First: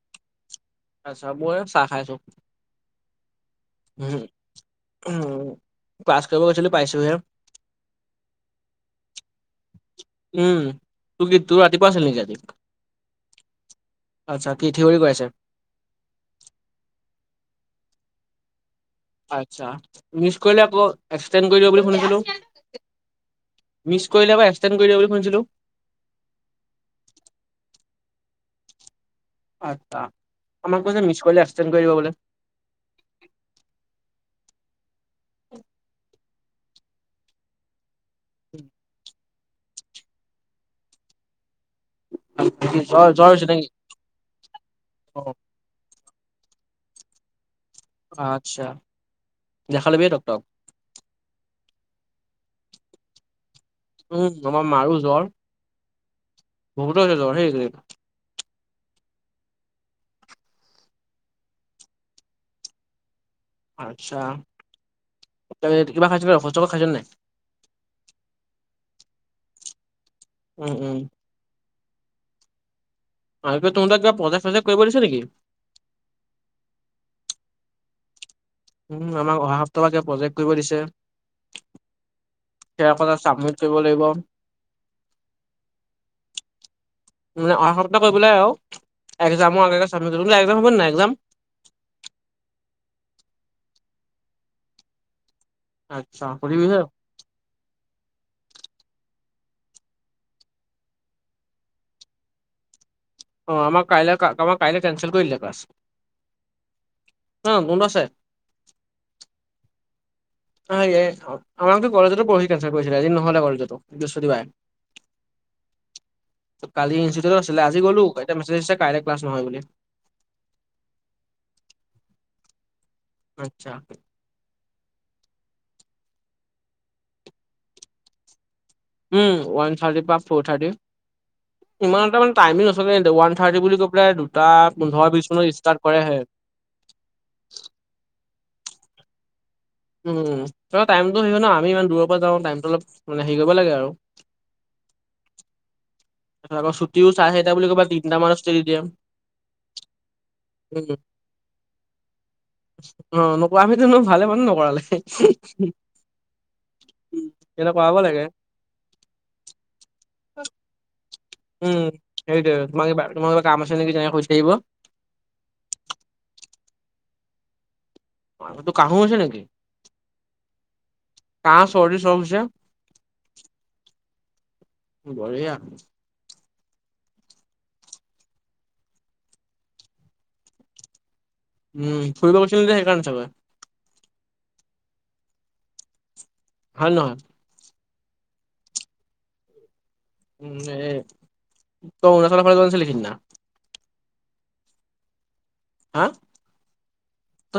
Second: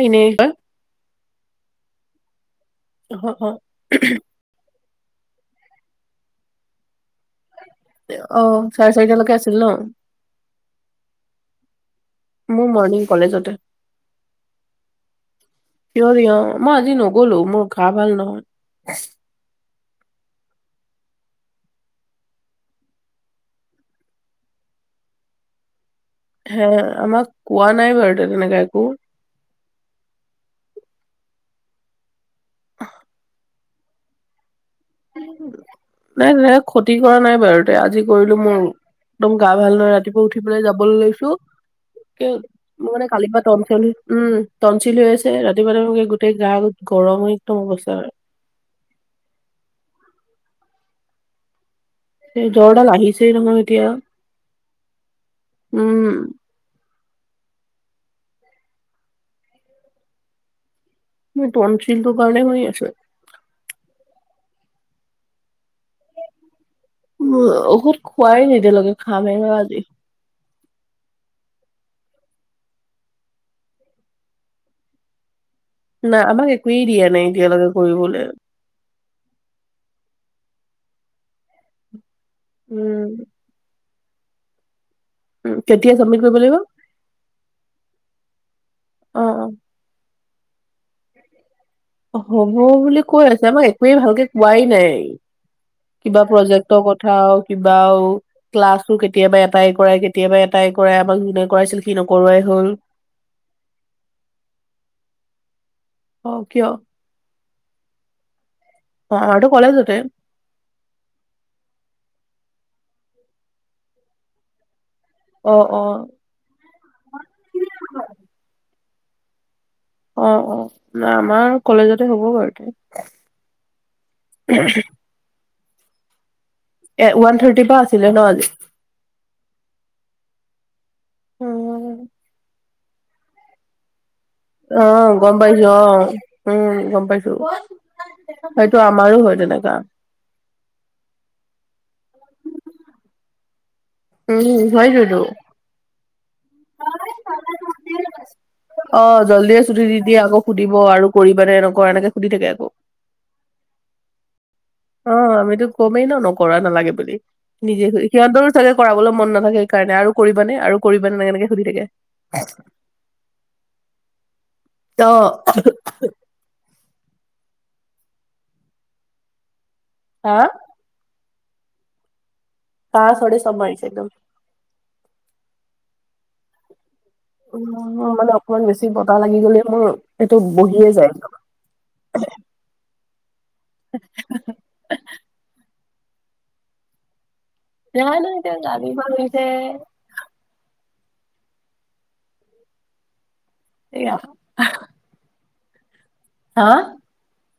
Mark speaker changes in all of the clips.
Speaker 1: এ এনেই, কোৱা?
Speaker 2: আচ্ছা ময়ো চাহ খাই আছোঁ।
Speaker 1: অ
Speaker 2: উমহ। উমহ, ক্লাছ কৰিব গৈছিলো পাইছোহে
Speaker 1: অ চাৰে চাৰিটালৈকে আছিল ন
Speaker 2: উম তোৰ কি তোৰ ৰাতিপুৱা আছিল নেকি আজি?
Speaker 1: মোৰ মৰ্ণিং কলেজতে।
Speaker 2: আচ্ছা কি থিয়ৰী কৰাইছে।
Speaker 1: থিয়ৰী অ, মই আজি নগলো মোৰ গা ভাল নহয়।
Speaker 2: আচ্ছা, মিছ কৰিলে আকৌ এক্সটেণ্ট কৰি দিব বুলি শুনিছিলো। মিছ কৰিলে আকৌ এক্সটেণ্ট কৰি দিয়ে বুলি শুনিছিলো।
Speaker 1: হে আমাক কোৱা নাই বাৰু তেনেকে একো।
Speaker 2: আচ্ছা আমাক কৈছে মিছ কৰিলে এক্সটেণ্ট কৰি দিব বোলে।
Speaker 1: নাই তেনেকে খতি কৰা নাই বাৰু তে আজি কৰিলোঁ মোৰ একদম গা ভাল নহয় ৰাতিপুৱা উঠি পেলাই যাবলৈ লৈছোঁ। কে,
Speaker 2: কি
Speaker 1: মোৰ মানে
Speaker 2: জ্বৰ জ্বৰ
Speaker 1: কালি
Speaker 2: হৈছে
Speaker 1: পৰা
Speaker 2: নেকি
Speaker 1: টনচিল, উম টনচিল হৈ
Speaker 2: অ
Speaker 1: আছে। ৰাতিপুৱা তামানে কি গোটেই গা গৰম হৈ একদম অৱস্থা
Speaker 2: আচ্ছা। দেখা লবিয়ে ডক্টৰক।
Speaker 1: সেই জ্বৰডাল আহিছেই নহয় এতিয়া।
Speaker 2: উম আমাৰ মাৰো জ্বৰ।
Speaker 1: উম।
Speaker 2: বহুত হৈছে জ্বৰ সেই
Speaker 1: মুৰ তন্সিলটোৰ কাৰণে হৈ আছে।
Speaker 2: আচ্ছা, তই কিবা খাইছোঁ নাই ঔষধ সৌষদ খাইছ নাই?
Speaker 1: উ ঔষুধ খোৱাই নাই এতিয়ালৈকে, খামে আৰু আজি।
Speaker 2: উম উম। আৰু কিবা তোমাৰ তাত কিবা প্ৰজেক্ট চজেক কৰিব দিছে নেকি?
Speaker 1: নাই আমাক একোৱেই দিয়া নাই এতিয়ালৈকে কৰিবলে।
Speaker 2: উম, আমাক অহা সপ্তাহৰ পৰা কিবা প্ৰজেক্ট কৰিব দিছে। সে
Speaker 1: উম,
Speaker 2: [unintelligible] চাবমিত কৰিব লাগিব।
Speaker 1: কেতিয়া চাবমিত কৰিৰ লাগিব?
Speaker 2: মানে অহা সপ্তাহ কৰিবলৈ আৰু
Speaker 1: অ',
Speaker 2: এক্সামৰ আগে-আগে চাবমিট একজাম হ'ব নাই একজাম?
Speaker 1: হ'ব বুলি কৈ আছে, আমাক একোৱেই ভালকে কোৱাই নাই, কিবা
Speaker 2: আচ্ছা
Speaker 1: প্ৰজেক্ট
Speaker 2: সুধিবিহে
Speaker 1: উঠাও কিবাও ক্লাছো কেতিয়াবা এটাই কৰাই, কেতিয়াবা এটাই কৰাই, আমাক যোনে কৰাইছিল সি নকৰোৱাই হ'ল।
Speaker 2: অ', আমাক কাইলৈ আমাক কাইলৈ কেনঞ্চেল কৰিদিলে ক্লাছ।
Speaker 1: অ কিয়?
Speaker 2: অ', [unintelligible] আছে।
Speaker 1: অ', আৰুটো কলেজতে?
Speaker 2: অ', এ আমাকতো কলেজতো পৰহি কেনচেল কৰিছিলে, আজি নহ'লে কলেজতো বৃহস্পতি বাৰে।
Speaker 1: অ', অ'।
Speaker 2: কালি ইনষ্টিটিউত আছিলে, আজি গলোঁ [unintelligible] মেছেজ দিছে কাইলৈ ক্লাছ নহয় বুলি।
Speaker 1: অ', অ', না আমাৰ কলেজতে হ'ব বাৰু।
Speaker 2: আচ্ছা
Speaker 1: ওৱান থাৰ্টিৰ পৰা আছিলে ন আজি?
Speaker 2: উম, ৱান থাৰ্টি পৰা ফ'ৰ থাৰ্টি। ইমান এটা মানে টাইমিং নচলে কিন্তু ওৱান থাৰ্টি বুলি কৈ পেলাই দুটা পোন্ধৰ
Speaker 1: অ',
Speaker 2: বিশ
Speaker 1: গম
Speaker 2: মানত
Speaker 1: পাইছোঁ
Speaker 2: ষ্টাৰ্ট
Speaker 1: অ',
Speaker 2: কৰেহে।
Speaker 1: উম, গম পাইছোঁ। সেইটো আমাৰো হয় তেনেকা।
Speaker 2: উম, তই টাইমটো [unintelligible] না, আমি ইমান দূৰৰ পৰা যাওঁ টাইমটো অলপ মানে হেৰি কৰিব লাগে আৰু।
Speaker 1: উম, হয় হেতু।
Speaker 2: তাৰপিছত আকো ছুটিও চাৰে চাইটা বুলি কৈ পেনাই তিনিটা মানত চুটি দি দিয়ে।
Speaker 1: জলদিয়ে চুটি দি দিয়ে আকৌ সুধিব
Speaker 2: উম,
Speaker 1: আৰু কৰিবানে এনেকুৱা এনেকে সুধি থাকে আকৌ।
Speaker 2: অ', নকৰা আমিতোনো ভালে মানে নকৰালে।
Speaker 1: অ', আমিতো কমেই ন নকৰা নালাগে বুলি,
Speaker 2: এনে
Speaker 1: নিজে
Speaker 2: কৰাব লাগে
Speaker 1: সিহঁতৰ চাগে কৰাবলৈ মন নাথাকে সেইকাৰণে আৰু কৰিব নে আৰু কৰিব নে এনেকে সুধি থাকে
Speaker 2: উম, সেইটোৱে। তোমাক তোমালুকৰ কাম আছে নেকি তেনেকে কৈ থাকিব।
Speaker 1: অ'।
Speaker 2: তোৰ কাঢ়ো হৈছে নেকি?
Speaker 1: হা?
Speaker 2: কাঁহ চৰ্দি চব হৈছে।
Speaker 1: কাঁহ চৰ্দি চ'ব মাৰিছে একদম।
Speaker 2: বঢ়িয়া।
Speaker 1: উম, মানে অকণমান বেছি বতাহ লাগি গলে মোৰ সেইটো বহিয়ে যায়।
Speaker 2: উম, ফুৰিব গছিলে যে সেইকাৰণে চাগে?
Speaker 1: [unintelligible]
Speaker 2: হয় নহয়?
Speaker 1: [unintelligible] তেওঁ গালি পৰিছে।
Speaker 2: এই তই অৰুণাচলৰ ফালে গৈছিলি সিদিনা?
Speaker 1: সেয়া।
Speaker 2: হা?
Speaker 1: হা?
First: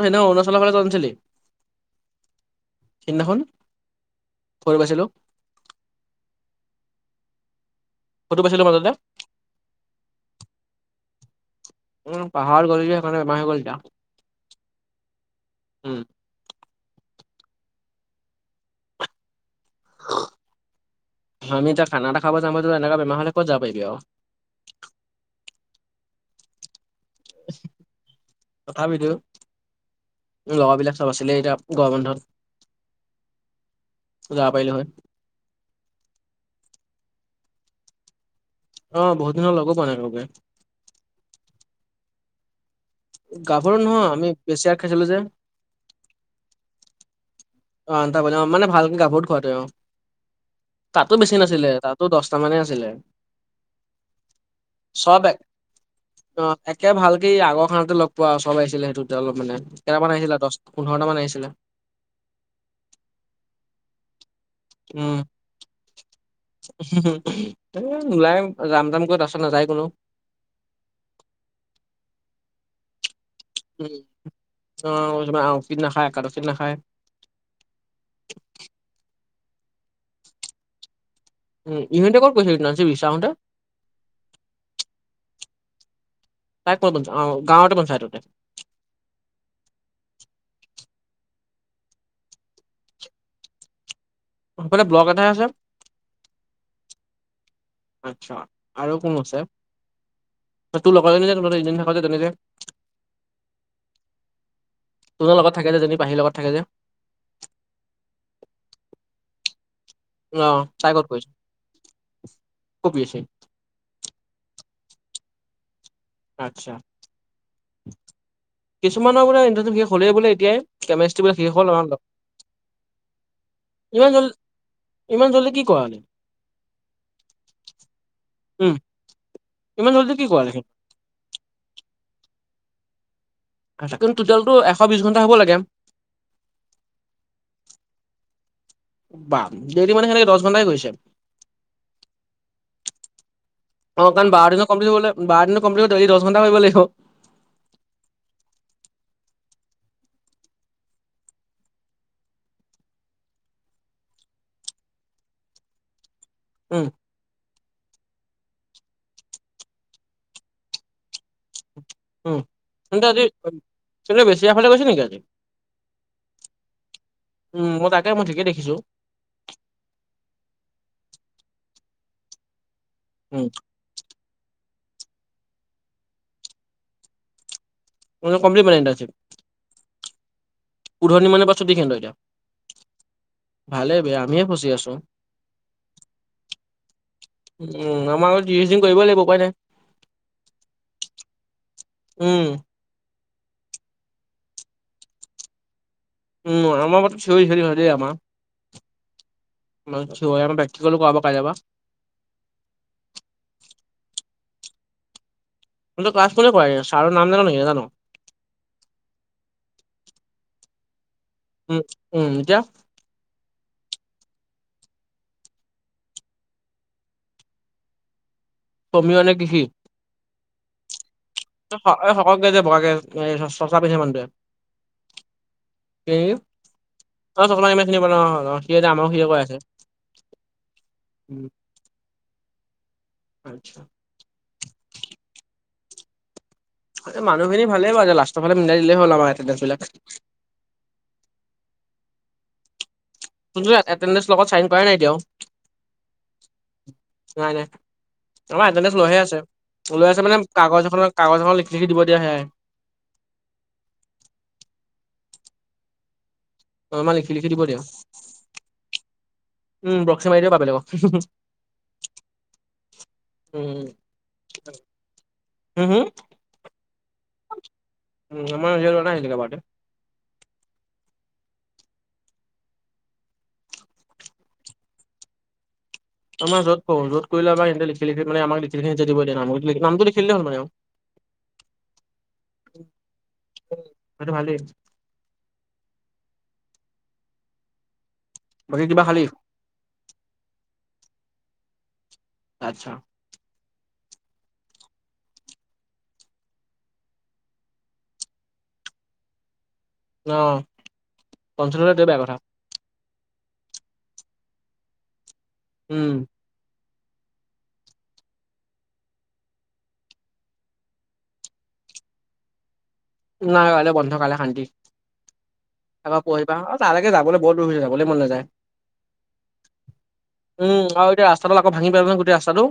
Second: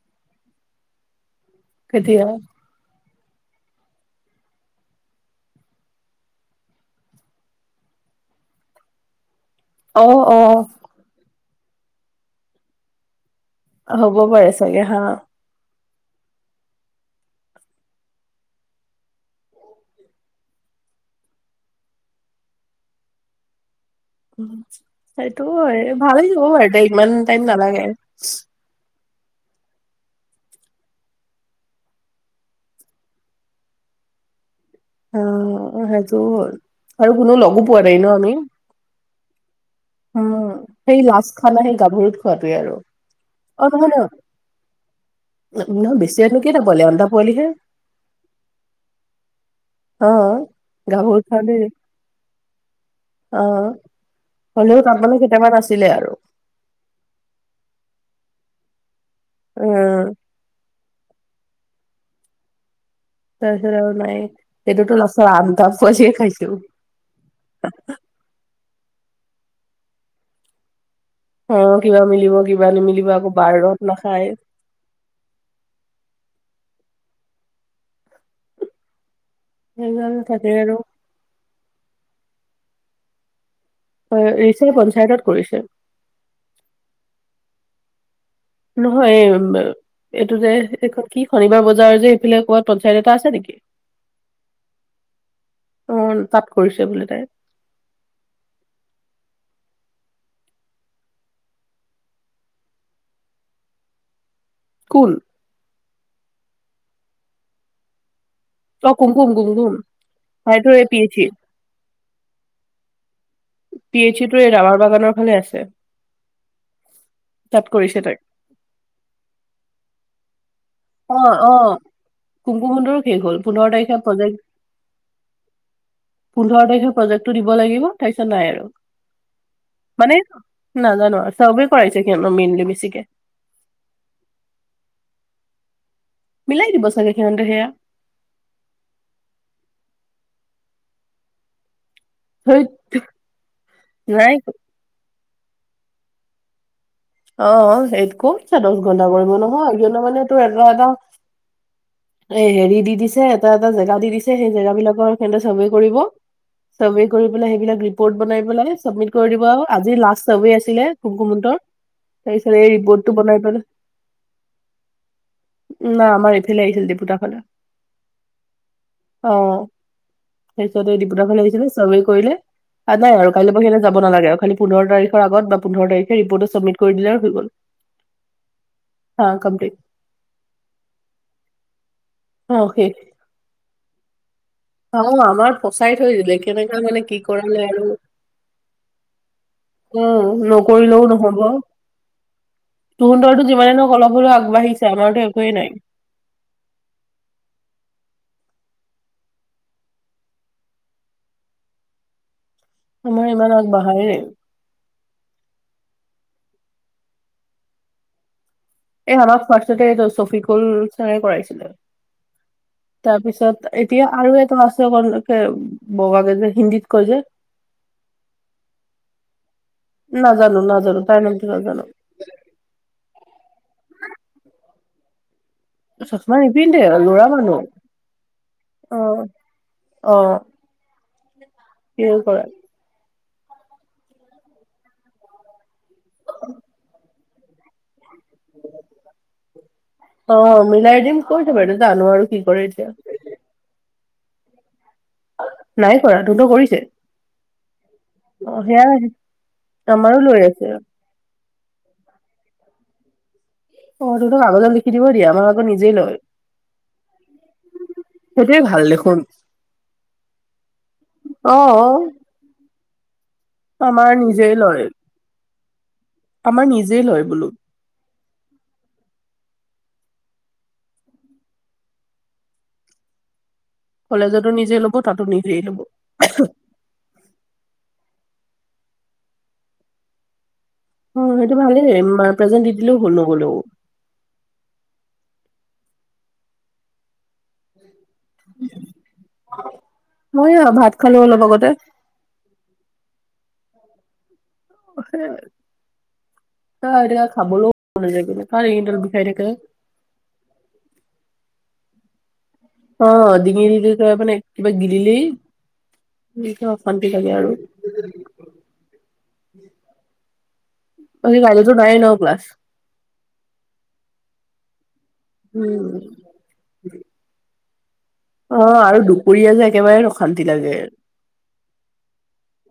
Speaker 2: তই সেইদিনা অৰুণাচলৰ ফালে যোৱা নাছিলি?
Speaker 1: কেতিয়া?
Speaker 2: সিদিনাখন? [unintelligible] পাইছিলোঁ। ফটো পাইছিলো মাজতে।
Speaker 1: অ', অ'।
Speaker 2: উম পাহাৰ গল যে সেইকাৰণে এমাহ গল এতিয়া।
Speaker 1: লব পাৰে চাগে হা?
Speaker 2: উম। আমি যে খানা এটা খাব যামো এনেকুৱা বেমাৰ হলে কত যাব পাৰিবি আৰু?
Speaker 1: উম সেইটো ভালেই যাব বাৰু দে ইমান টাইম নালাগে চু।
Speaker 2: তথাপিতো ল'ৰাবিলাক চাবাচোন এই এতিয়া গৰম বন্ধত যাব পাৰিলো হয়।
Speaker 1: অ, সেইটো হ'ল আৰু কোনো লগো পোৱা নাই ন আমি?
Speaker 2: অ বহুত দিন হ'ল লগো পোৱা নাই। কাকোকে
Speaker 1: উম সেই লাষ্টখনেই সেই গাভৰুত খোৱাতোৱে আৰু।
Speaker 2: গাভৰু নহয় আমি বেছি আ খাইচিলো যে।
Speaker 1: ন নহয় বেছিনো কি ন পোৱালি আন্ধা পোৱালিহে।
Speaker 2: অ আনতা বজা মানে ভালকে গাভৰুত খুৱাতে অ।
Speaker 1: অ
Speaker 2: তাতো
Speaker 1: গাভৰুত
Speaker 2: বেছি
Speaker 1: পোৱালি
Speaker 2: নাছিলে তাতো দহটা মানে আছিলে
Speaker 1: অ। হলেও তাত মানে
Speaker 2: চব এক
Speaker 1: কেইটামান আছিলে আৰু।
Speaker 2: অ একে ভালকে আগৰখানতে লগ পোৱা চব আহিছিলে সেইটো অলপ মানে
Speaker 1: উম।
Speaker 2: কেইটামান আহিছিলে দচ পোন্ধৰটামান আহিছিলে।
Speaker 1: তাৰ পাছত আৰু নাই, সেইটোতো
Speaker 2: উম
Speaker 1: লাষ্টত আম ত পোৱাচে খাইছো আহ হা।
Speaker 2: ওলাই যাম যাম কৈ তাৰ পাছত নাযায় কোনো।
Speaker 1: অ কিবা মিলিব কিবা নিমিলিব আকৌ বাৰত
Speaker 2: উম
Speaker 1: নাখায়।
Speaker 2: অ কিবা আউটফিট নাখাই কাঠচি নাখায়।
Speaker 1: সেই গ'ল তাকে আৰু।
Speaker 2: উম ইহতি ক'ত গৈছে বিনাচি বিছাউতে?
Speaker 1: হয় ৰিচে পঞ্চায়তত কৰিছে।
Speaker 2: তাই ক'ত অ গাঁৱতে পঞ্চায়ততে।
Speaker 1: নহয় এমবে এইটো যে এইখন কি শনিবাৰ বজাৰ যে এইফালে কবাত পঞ্চায়ত এটা আছে নেকি?
Speaker 2: এইফালে ব্লক এটাই আছে।
Speaker 1: অ তাত কৰিছে বোলে তাই
Speaker 2: আচ্ছা আৰু কোন আছে? তোৰ লগৰজনী তোৰ ইজনী লগত থাকা তেনেকে।
Speaker 1: কুল?
Speaker 2: তোৰ লগত থাকে সেজনি পাহিৰ লগ থাকে যে?
Speaker 1: তই কুমকুম, গুমগুম
Speaker 2: অ',
Speaker 1: হায়টো
Speaker 2: তাই ক'ত
Speaker 1: পিএইচি।
Speaker 2: কৰিছে কপি এছ চি
Speaker 1: পি এইচি টো এই ৰাৱাৰ বাগানৰ ফালে আছে।
Speaker 2: আচ্ছা,
Speaker 1: তাত কৰিছে তাই
Speaker 2: কিছুমানৰ পৰা ইন্টাৰভিউ শেষ হ'লেই বোলে এতিয়াই?
Speaker 1: অ
Speaker 2: কেমেষ্ট্ৰি বোলে শেষ
Speaker 1: অ,
Speaker 2: হ'ল আমাৰ
Speaker 1: কুমকুমহঁতৰো শেষ হ'ল পোন্ধৰ তাৰিখে
Speaker 2: ইমান জল
Speaker 1: প্ৰজেক্ট
Speaker 2: ইমান জল্দি কি কৰা নি?
Speaker 1: পোন্ধৰ তাৰিখে প্ৰজেক্টটো দিব লাগিব তাৰপিছত নাই আৰু
Speaker 2: উম ইমান জল্দি
Speaker 1: মানে
Speaker 2: কি কৰালে
Speaker 1: নাজানো আৰু চাৰ্ভে কৰাইছে কেনো মেইনলি বেছিকে।
Speaker 2: আচ্ছা কিন্তু টোটেলটো এশ বিশ ঘণ্টা হ'ব লাগে?
Speaker 1: মিলাই দিব চাগে সিহঁতে সেয়া।
Speaker 2: বা দেৰি মানে সেনেকে দশ ঘণ্টাই গৈছে।
Speaker 1: ধেইত
Speaker 2: অ কাৰণ
Speaker 1: নাই
Speaker 2: বাৰ দিনত কমপ্লিট হ'লে বাৰ দিনত কমপ্লিট সি দশ ঘন্টা কৰিব লাগিব।
Speaker 1: অ সেই কোপচে দশ ঘণ্টা কৰিব নহয় এ মানে এটা এটা এ হেৰি দি দিছে এটা এটা জেগা দি দিছে, সেই জেগাবিলাকৰ চাৰ্ভে কৰিব
Speaker 2: উম
Speaker 1: চবেই কৰি পেলাই সেইবিলাক ৰিপৰ্ট বনাই পেলাই চাবমিট কৰি দিব আৰু আজি লাষ্ট চবেই আছিলে কুমকুমহঁতৰ।
Speaker 2: উম
Speaker 1: তাৰপিছত এই
Speaker 2: তেন্তে
Speaker 1: ৰিপৰ্টটো
Speaker 2: আজি
Speaker 1: বনাই
Speaker 2: চবেই বেছি আগফালে গৈছে নেকি আজি?
Speaker 1: না আমাৰ এইফালে আহিছিল দেপুটাফালে।
Speaker 2: উম, মই তাকে মই ঠিকে দেখিছো।
Speaker 1: অ তাপিছতে দেপুতাফালে আহিছিল চবেই কৰিলে, আৰু নাই আৰু
Speaker 2: উম,
Speaker 1: কাইলৈ পৰহিলৈ যাব নালাগে, খালী পোন্ধৰ তাৰিখৰ আগত বা পোন্ধৰ তাৰিখে ৰিপটটো চাবমিট কৰি দিলে হৈ গ'ল।
Speaker 2: মই ত কম্প্লিট বনাম তাৰপিছত
Speaker 1: আ কমপ্লিট।
Speaker 2: উধৰ নি মানৰ পা চুটিখিনি
Speaker 1: অ
Speaker 2: এতিয়া
Speaker 1: শেষ
Speaker 2: ভালে বে আমিয়ে ফচি আছো।
Speaker 1: অ আমাৰ ফচাই থৈ দিলে। কেনেকে মানে কি কৰালে আৰু।
Speaker 2: এমাহৰ ত্ৰিচদিন কৰিব লাগিব উপাই নাই।
Speaker 1: উম নকৰিলেও নহব।
Speaker 2: উম।
Speaker 1: তহঁতৰতো যিমানে হওক অলপ হ'লেও আগবাঢ়িছে। আমাৰতো একোৱেই নাই।
Speaker 2: উম আমাৰ [unintelligible] আমাৰ মানে থিওৰি, আকৌ প্ৰেক্টিকেলো কৰাব কাইলৈৰ পৰা।
Speaker 1: আমাৰ ইমান আগবাঢ়াই নাই।
Speaker 2: তহঁতৰ ক্লাছ কোনে কৰাই‌ ছাৰৰ নাম জান নেকি নে নাজান?
Speaker 1: এই আমাক ফাৰ্ষ্টতে এইজন চফিকুল চাৰে কৰাইছিল।
Speaker 2: উম উম এতিয়া?
Speaker 1: তাৰপিছত এতিয়া আৰু এটা আছে অকন বগাকে যে হিন্দীত কয় যে। [inaudible]
Speaker 2: অমীয় নে কি হি?
Speaker 1: নাজানো নাজানো তাৰ নামটো নাজানো।
Speaker 2: এই শকতকে যে বগাকে চছমা পিন্ধে যে মানুহটোৱে। এ
Speaker 1: চচমা নিপিন্ধে ল'ৰা মানুহ
Speaker 2: চকলাম [unintelligible] চিনি পালো অ, সি আমাৰো সিয়ে কৰাইছে।
Speaker 1: অ সিয়ে কৰাই।
Speaker 2: আচ্ছা।
Speaker 1: [inaudible]
Speaker 2: মানুহখিনি ভালেই বাৰু লাষ্ট
Speaker 1: অ মিলাই দিম কৈছে বাৰু। জানো আৰু কি কৰে এতিয়া।
Speaker 2: কোনো এটেণ্ডেঞ্চ লগত চাইন কৰা নাই এতিয়াও?
Speaker 1: নাই কৰা। তহঁতৰ কৰিছে?
Speaker 2: নাই নাই।
Speaker 1: অ
Speaker 2: আমাৰ
Speaker 1: সেয়াই
Speaker 2: এটেণ্ডেঞ্চ লৈহে আছে, লৈ আছে মানে কাগজ এখনৰ কাগজ এখনত লিখি লিখি দিব দিয়ে সেয়াই।
Speaker 1: অ তহঁতক কাগজত লিখি দিব দিয়ে, আমাৰ আকৌ নিজেই লয়।
Speaker 2: অ আমাৰ লিখি লিখি দিব দিয়ে।
Speaker 1: সেইটোৱে ভাল দেখোন
Speaker 2: উম প্ৰক্সি মাৰি দিব পাৰা বেলেগক।
Speaker 1: অ
Speaker 2: উম
Speaker 1: আমাৰ নিজেই লয়,
Speaker 2: হুম হুম
Speaker 1: আমাৰ নিজেই লয় বোলো।
Speaker 2: আমাৰ [unintelligible]
Speaker 1: কলেজতো নিজে লব, তাতো নিজেই ল'ব।
Speaker 2: আমাৰ যত কৰো, যত কৰিলেও আমাৰ সিহঁতে লিখি লিখি মানে আমাক লিখি লিখি নিজে দিব দিয়ে নাম, নামটো লিখি দিলে হ'ল মানে আৰু।
Speaker 1: অ সেইটো ভালেই প্ৰেজেণ্ট দি দিলেও হল নগ'লেও।
Speaker 2: সেইতো ভাল দেই। বাকি কিবা খালি?
Speaker 1: মই অ ভাত খালো অলপ আগতে।
Speaker 2: আচ্ছা।
Speaker 1: খাবলো [unintelligible]
Speaker 2: অ পঞ্চনলে দে বেয়া কথা।
Speaker 1: অ ডিঙিলিলি কৈপিনে কিবা গিলিলি
Speaker 2: উম।
Speaker 1: নিজৰ অশান্তি লাগে আৰু। কাইলেটো নায়ে ন ক্লাছ।
Speaker 2: নাই কাইলে বন্ধ কাইলে শান্তি।
Speaker 1: উম।
Speaker 2: পঢিবা অ তালৈকে যাবলৈ বহুত দূৰ হৈ যায়, যাবলৈ মন নযায়।
Speaker 1: অ আৰু দুপৰীয়া যে একেবাৰে অশান্তি লাগে।
Speaker 2: উম আৰু এতিয়া ৰাস্তাডাল আকৌ ভাঙি পেলালে নহয় গোটেই ৰাস্তাটো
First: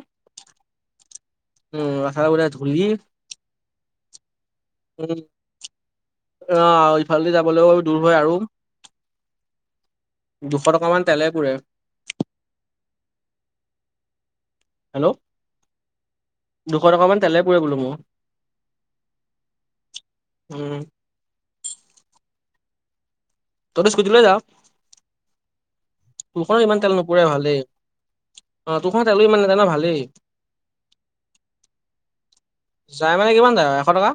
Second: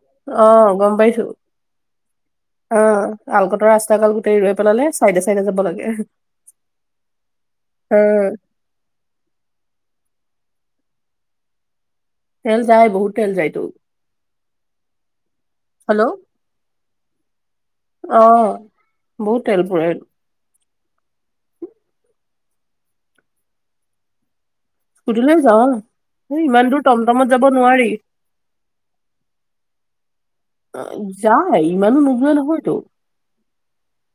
Speaker 1: অ গম পাইছো।
Speaker 2: [unintelligible]
Speaker 1: অ আলকটৰা ৰাস্তা ডাল গোটেই ৰৈ পেলালে চাইডে চাইডে যাব লাগে
Speaker 2: অহ ইফালেদি যাবলৈও
Speaker 1: অ
Speaker 2: দূৰ হয় আৰু দুশ টকামান তেলে পুৰে।
Speaker 1: তেল যায় বহুত তেল যায়তো।
Speaker 2: হেল্ল'
Speaker 1: হেল্ল'
Speaker 2: দুশ টকামান তেলে পুৰে বোলো মো।
Speaker 1: অ বহুত তেল পুৰে
Speaker 2: উম। তই তিটো স্কুটি লৈ যাৱ।
Speaker 1: স্কুটি লৈ যাওঁ সেই
Speaker 2: তোৰখনো
Speaker 1: ইমান দূৰ
Speaker 2: তেল নোপুৰে
Speaker 1: টমটমত যাব
Speaker 2: ভালেই
Speaker 1: নোৱাৰি।
Speaker 2: অ তোৰখনো তেলো ইমান নাযায় ন ভালেই
Speaker 1: অ যায় ইমানো নোযোৱা নহয়টো।
Speaker 2: যায় মানে কিমান যায়? এশ টকা।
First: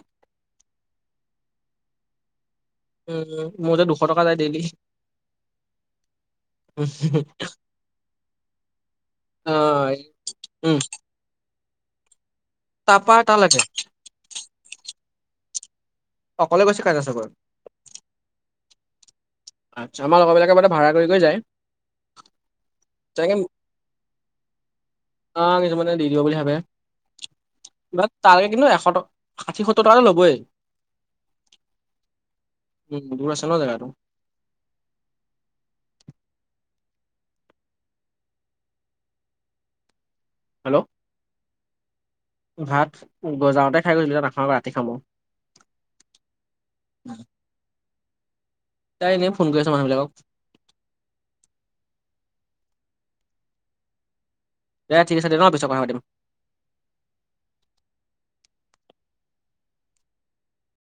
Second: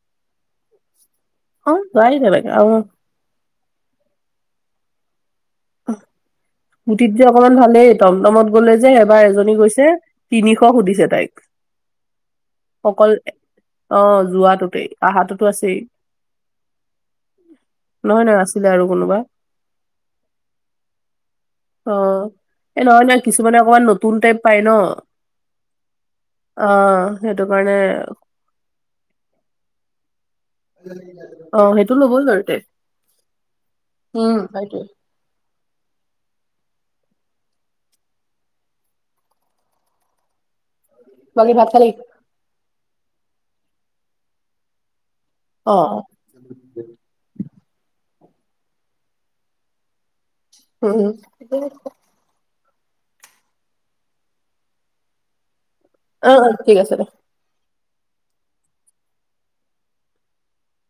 Speaker 1: অ যায় তেনেকে আও
Speaker 2: উম মোৰ যে দুশ টকা যায় ডেইলি
Speaker 1: অহ। স্কুটিত যে অকমান ভালেই টমটমত গ'লে যে এবাৰ
Speaker 2: অ
Speaker 1: এজনী গৈছে তিনিশ
Speaker 2: উম
Speaker 1: সুধিছে তাইক। অকল
Speaker 2: তাৰপা তালৈকে
Speaker 1: অ যোৱাটোতেই অহাটোতো আছেই।
Speaker 2: অকলে গৈছে কাৰণে চাগৈ।
Speaker 1: নহয় নহয় আছিলে আৰু কোনোবা
Speaker 2: আচ্ছা আমাৰ লগৰবিলাকে মানে ভাড়া কৰি কৰি যায়।
Speaker 1: অ এ নহয় নহয়
Speaker 2: তেনেকে
Speaker 1: কিছুমানে অকমান নতুন টাইপ পায় ন।
Speaker 2: অ কিছুমানে দি দিব বুলি ভাবে
Speaker 1: অ সেইটো কাৰণে
Speaker 2: বাট তালেকে কিন্তু এশ টকা ষাঠি, সত্তৰ টকাটো ল'বই।
Speaker 1: অ সেইটো ল'বই বাৰু তে
Speaker 2: উম দূৰ আছে ন জেগাটো
Speaker 1: উম সেইটোৱে
Speaker 2: হেল্ল'
Speaker 1: বাকী ভাত খালি।
Speaker 2: ভাত গজাওঁতে খাই গৈছিলো এতিয়া নাখাওঁ ৰাতি খাম আকৌ।
Speaker 1: অহ
Speaker 2: তাই এনেই ফোন কৰি আছে মানুহবিলাকক
Speaker 1: উম।
Speaker 2: দে ঠিক আছে দে ন পিছত কথা পাতিম।
Speaker 1: অঁ অঁ ঠিক আছে দে।